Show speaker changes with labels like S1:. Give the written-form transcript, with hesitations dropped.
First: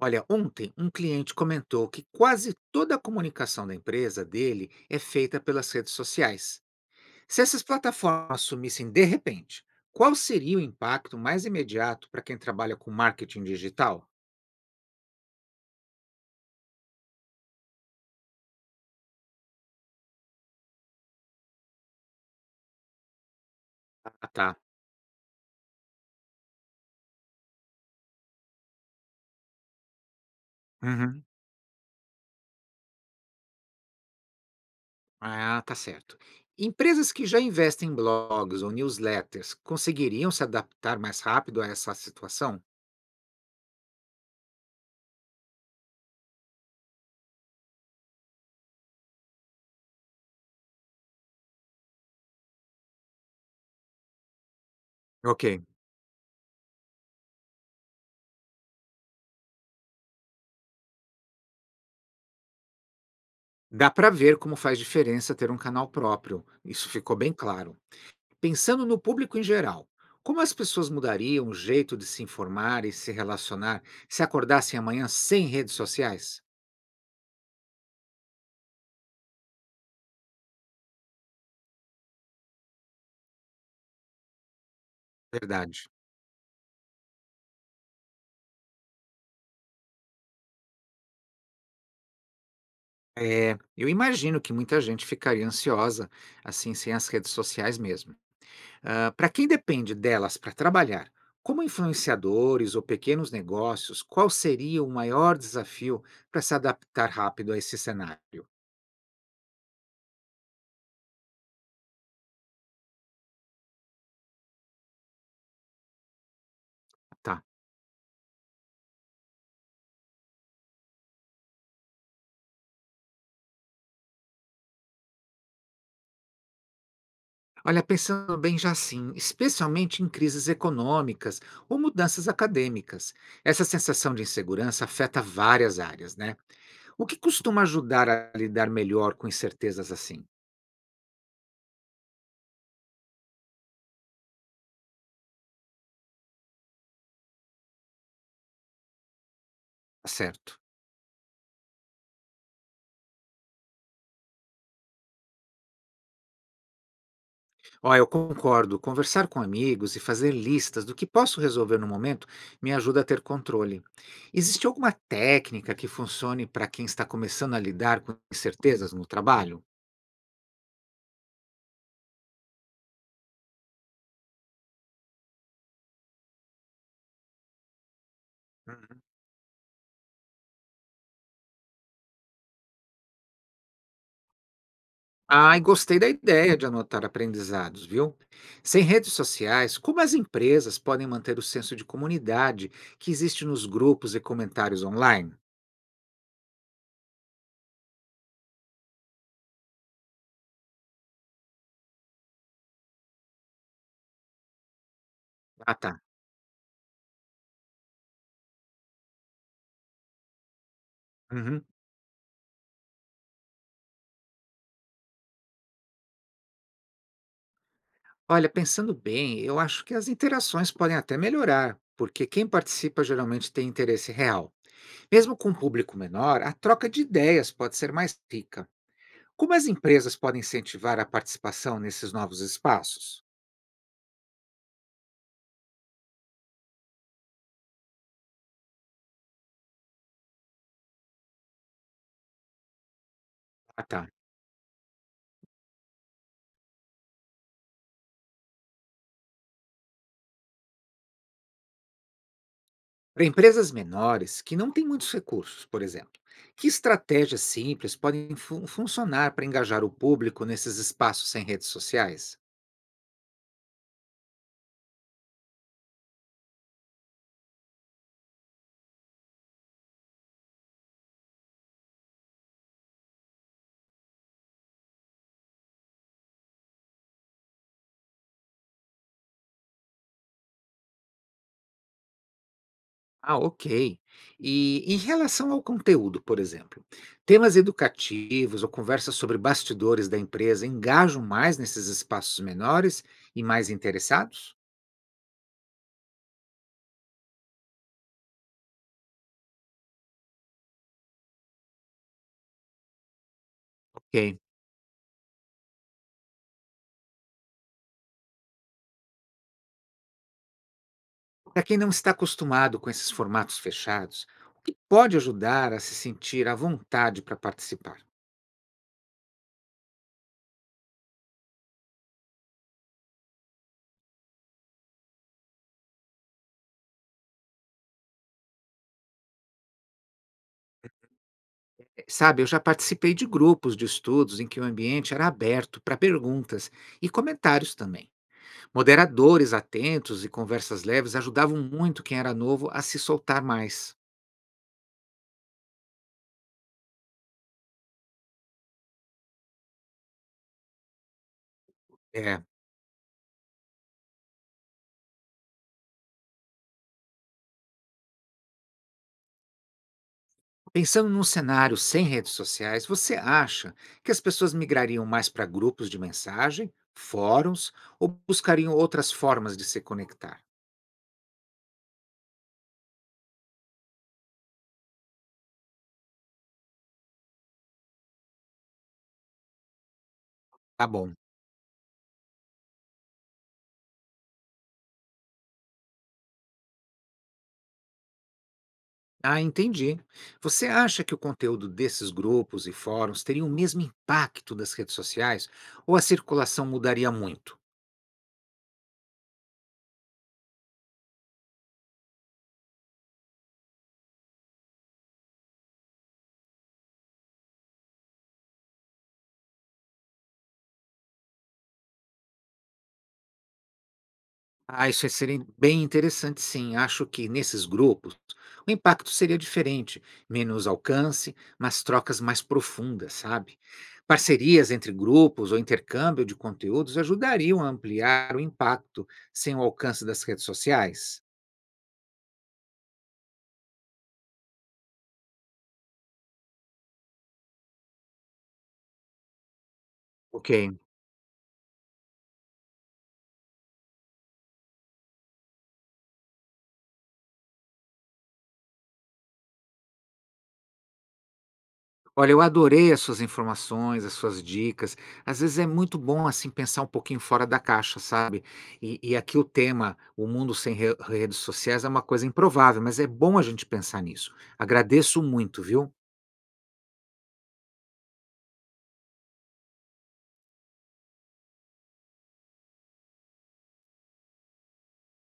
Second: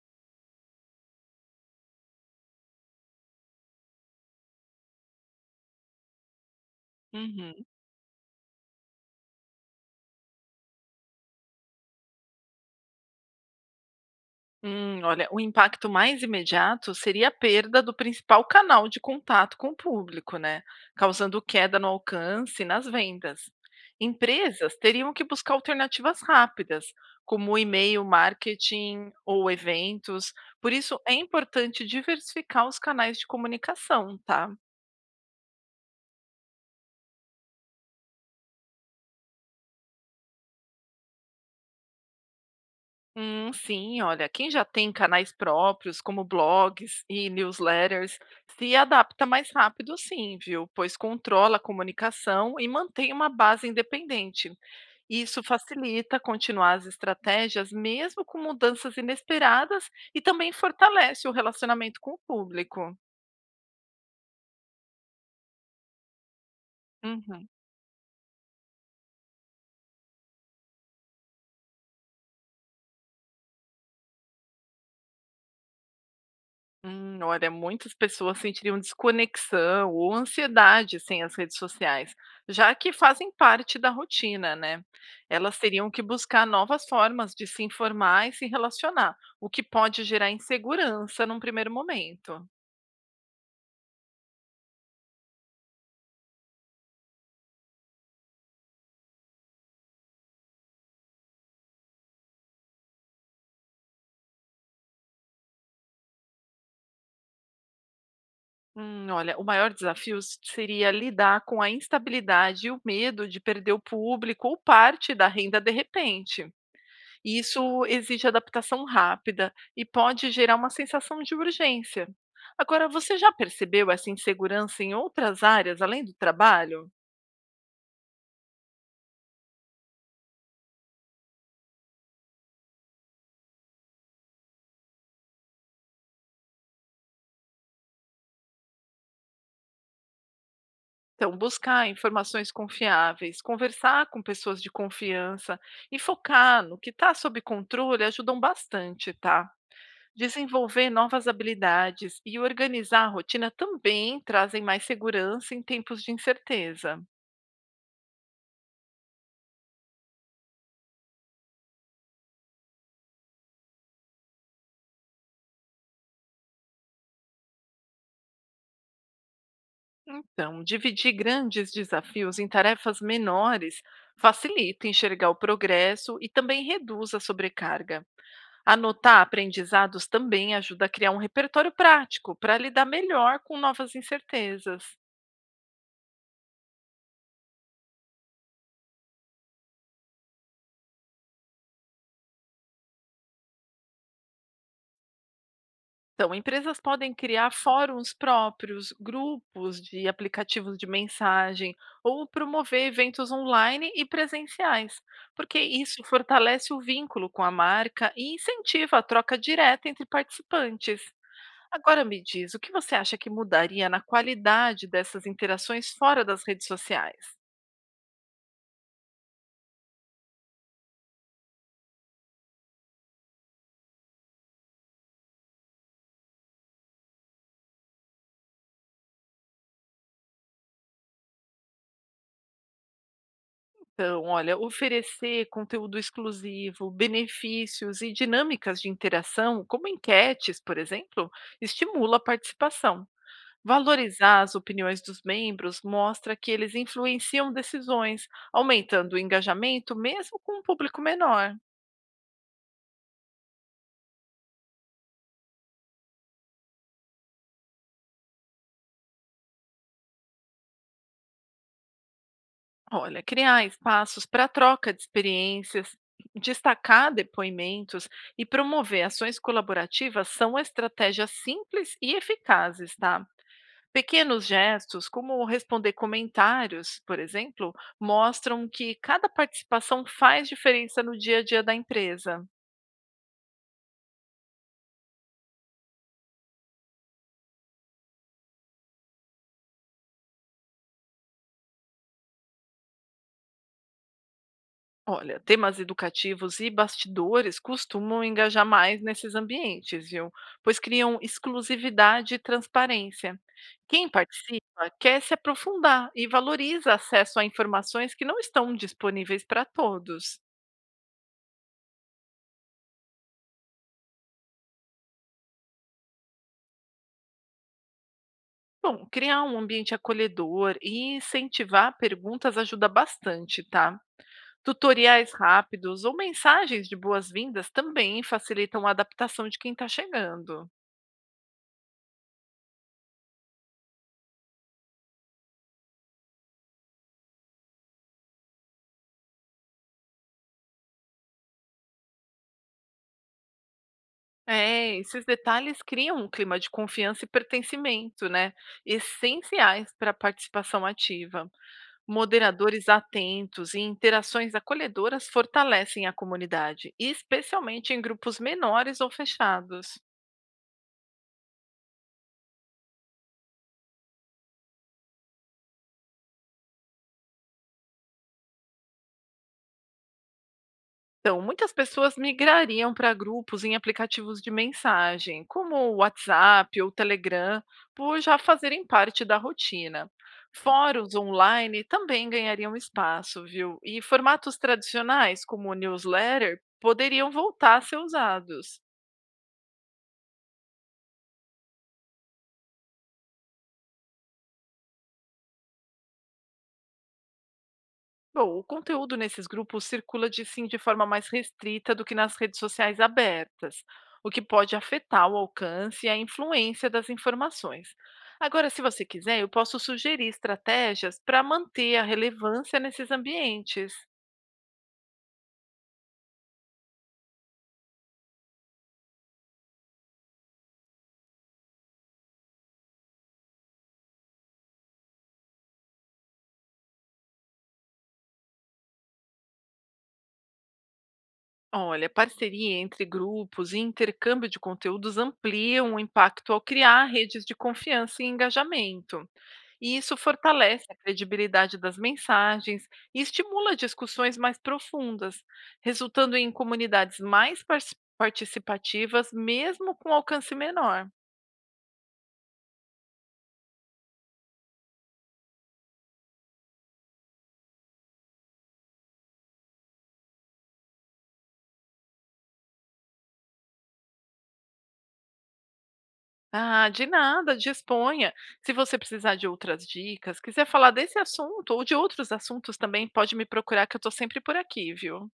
S1: Olha, ontem um cliente comentou que quase toda a comunicação da empresa dele é feita pelas redes sociais. Se
S2: Uhum.
S1: essas plataformas sumissem de repente, qual seria o impacto mais imediato para quem trabalha com marketing digital?
S2: Olha, o impacto mais imediato seria a perda do principal canal de contato com o público, né? Causando queda no alcance e nas vendas.
S1: Ah, tá.
S2: Empresas teriam que buscar alternativas rápidas, como o e-mail marketing ou eventos. Por isso, é
S1: Uhum.
S2: importante diversificar os canais de comunicação, tá?
S1: Ah, tá certo. Empresas que já investem em blogs ou newsletters conseguiriam se adaptar mais rápido a essa situação?
S2: Sim, olha, quem já tem canais próprios, como blogs e newsletters, se adapta mais rápido, sim, viu? Pois controla a comunicação e mantém uma base independente. Isso
S1: Ok.
S2: facilita continuar as estratégias, mesmo com mudanças inesperadas, e também fortalece o relacionamento com o público.
S1: Dá para ver como faz diferença ter um canal próprio. Isso ficou bem
S2: Uhum.
S1: claro. Pensando no público em geral, como as pessoas mudariam o jeito de se informar e se relacionar se acordassem amanhã sem redes sociais?
S2: Olha, muitas pessoas sentiriam desconexão ou ansiedade sem as redes sociais, já que fazem parte da rotina, né? Elas
S1: Verdade.
S2: teriam que buscar novas formas de se informar e se relacionar, o que pode gerar insegurança num primeiro momento.
S1: É, eu imagino que muita gente ficaria ansiosa assim sem as redes sociais mesmo. Para quem depende delas para trabalhar, como influenciadores ou pequenos negócios, qual seria o maior desafio para se adaptar rápido a esse cenário?
S2: Olha, o maior desafio seria lidar com a instabilidade e o medo de perder o público ou parte da renda de repente. E
S1: Tá.
S2: isso exige adaptação rápida e pode gerar uma sensação de urgência. Agora, você já percebeu essa insegurança em outras áreas além do trabalho?
S1: Olha, pensando bem já sim, especialmente em crises econômicas ou mudanças acadêmicas. Essa sensação de insegurança afeta várias áreas, né? O que costuma ajudar a lidar melhor com incertezas assim?
S2: Então, buscar informações confiáveis, conversar com pessoas de confiança e focar no que está sob controle ajudam bastante, tá?
S1: Tá certo.
S2: Desenvolver novas habilidades e organizar a rotina também trazem mais segurança em tempos de incerteza.
S1: Ó, eu concordo, conversar com amigos e fazer listas do que posso resolver no momento me ajuda a ter controle. Existe alguma técnica que funcione para quem está começando a lidar com incertezas no trabalho?
S2: Então, dividir grandes desafios em tarefas menores facilita enxergar o progresso e também reduz a sobrecarga.
S1: Hum.
S2: Anotar aprendizados também ajuda a criar um repertório prático para lidar melhor com novas incertezas.
S1: Ai, gostei da ideia de anotar aprendizados, viu? Sem redes sociais, como as empresas podem manter o senso de comunidade que existe nos grupos e comentários online?
S2: Então, empresas podem criar fóruns próprios, grupos de aplicativos de mensagem ou promover eventos online e presenciais, porque
S1: Ah, tá.
S2: isso fortalece o vínculo com a marca e incentiva a troca direta entre participantes.
S1: Uhum.
S2: Agora me diz, o que você acha que mudaria na qualidade dessas interações fora das redes sociais?
S1: Olha, pensando bem, eu acho que as interações podem até melhorar, porque quem participa geralmente tem interesse real. Mesmo com um público menor, a troca de ideias pode ser mais rica. Como as empresas podem incentivar a participação nesses novos espaços?
S2: Então, olha, oferecer conteúdo exclusivo, benefícios e dinâmicas de interação, como enquetes, por exemplo, estimula a participação.
S1: Ah, tá.
S2: Valorizar as opiniões dos membros mostra que eles influenciam decisões, aumentando o engajamento mesmo com um público menor.
S1: Para empresas menores que não têm muitos recursos, por exemplo, que estratégias simples podem funcionar para engajar o público nesses espaços sem redes sociais?
S2: Olha, criar espaços para troca de experiências, destacar depoimentos e promover ações colaborativas são estratégias simples e eficazes, tá? Pequenos gestos, como responder comentários, por exemplo, mostram que cada participação faz diferença no dia a dia da empresa.
S1: Ah, ok. E em relação ao conteúdo, por exemplo, temas educativos ou conversas sobre bastidores da empresa engajam mais nesses espaços menores e mais interessados?
S2: Olha, temas educativos e bastidores costumam engajar mais nesses ambientes, viu? Pois criam exclusividade e transparência. Quem
S1: Ok.
S2: participa quer se aprofundar e valoriza acesso a informações que não estão disponíveis para todos.
S1: Para quem não está acostumado com esses formatos fechados, o que pode ajudar a se sentir à vontade para participar?
S2: Bom, criar um ambiente acolhedor e incentivar perguntas ajuda bastante, tá? Tutoriais rápidos ou mensagens de boas-vindas também facilitam a adaptação de quem está chegando.
S1: Sabe, eu já participei de grupos de estudos em que o ambiente era aberto para perguntas e comentários também. Moderadores atentos e conversas leves ajudavam muito quem era novo a se soltar mais.
S2: É, esses detalhes criam um clima de confiança e pertencimento, né? Essenciais para a participação ativa.
S1: É,
S2: Moderadores atentos e interações acolhedoras fortalecem a comunidade, especialmente em grupos menores ou fechados.
S1: pensando num cenário sem redes sociais, você acha que as pessoas migrariam mais para grupos de mensagem, fóruns ou buscariam outras formas de se conectar?
S2: Então, muitas pessoas migrariam para grupos em aplicativos de mensagem, como o WhatsApp ou o Telegram, por já fazerem parte da rotina.
S1: Tá bom.
S2: Fóruns online também ganhariam espaço, viu? E formatos tradicionais, como o newsletter, poderiam voltar a ser usados.
S1: Ah, entendi. Você acha que o conteúdo desses grupos e fóruns teria o mesmo impacto das redes sociais ou a circulação mudaria muito?
S2: Bom, o conteúdo nesses grupos circula de sim de forma mais restrita do que nas redes sociais abertas, o que pode afetar o alcance e a influência das informações. Agora, se você quiser, eu posso sugerir estratégias para manter a relevância nesses ambientes.
S1: Ah, isso seria bem interessante, sim. Acho que nesses grupos o impacto seria diferente, menos alcance, mas trocas mais profundas, sabe? Parcerias entre grupos ou intercâmbio de conteúdos ajudariam a ampliar o impacto sem o alcance das redes sociais.
S2: Olha, parceria entre grupos e intercâmbio de conteúdos ampliam o impacto ao criar redes de confiança e engajamento. E isso
S1: Ok.
S2: fortalece a credibilidade das mensagens e estimula discussões mais profundas, resultando em comunidades mais participativas, mesmo com alcance menor.
S1: Olha, eu adorei as suas informações, as suas dicas. Às vezes é muito bom assim pensar um pouquinho fora da caixa, sabe? E aqui o tema, o mundo sem redes sociais, é uma coisa improvável, mas é bom a gente pensar nisso. Agradeço muito, viu?
S2: Ah, de nada, disponha. Se você precisar de outras dicas, quiser falar desse assunto ou de outros assuntos também, pode me procurar que eu estou sempre por aqui, viu?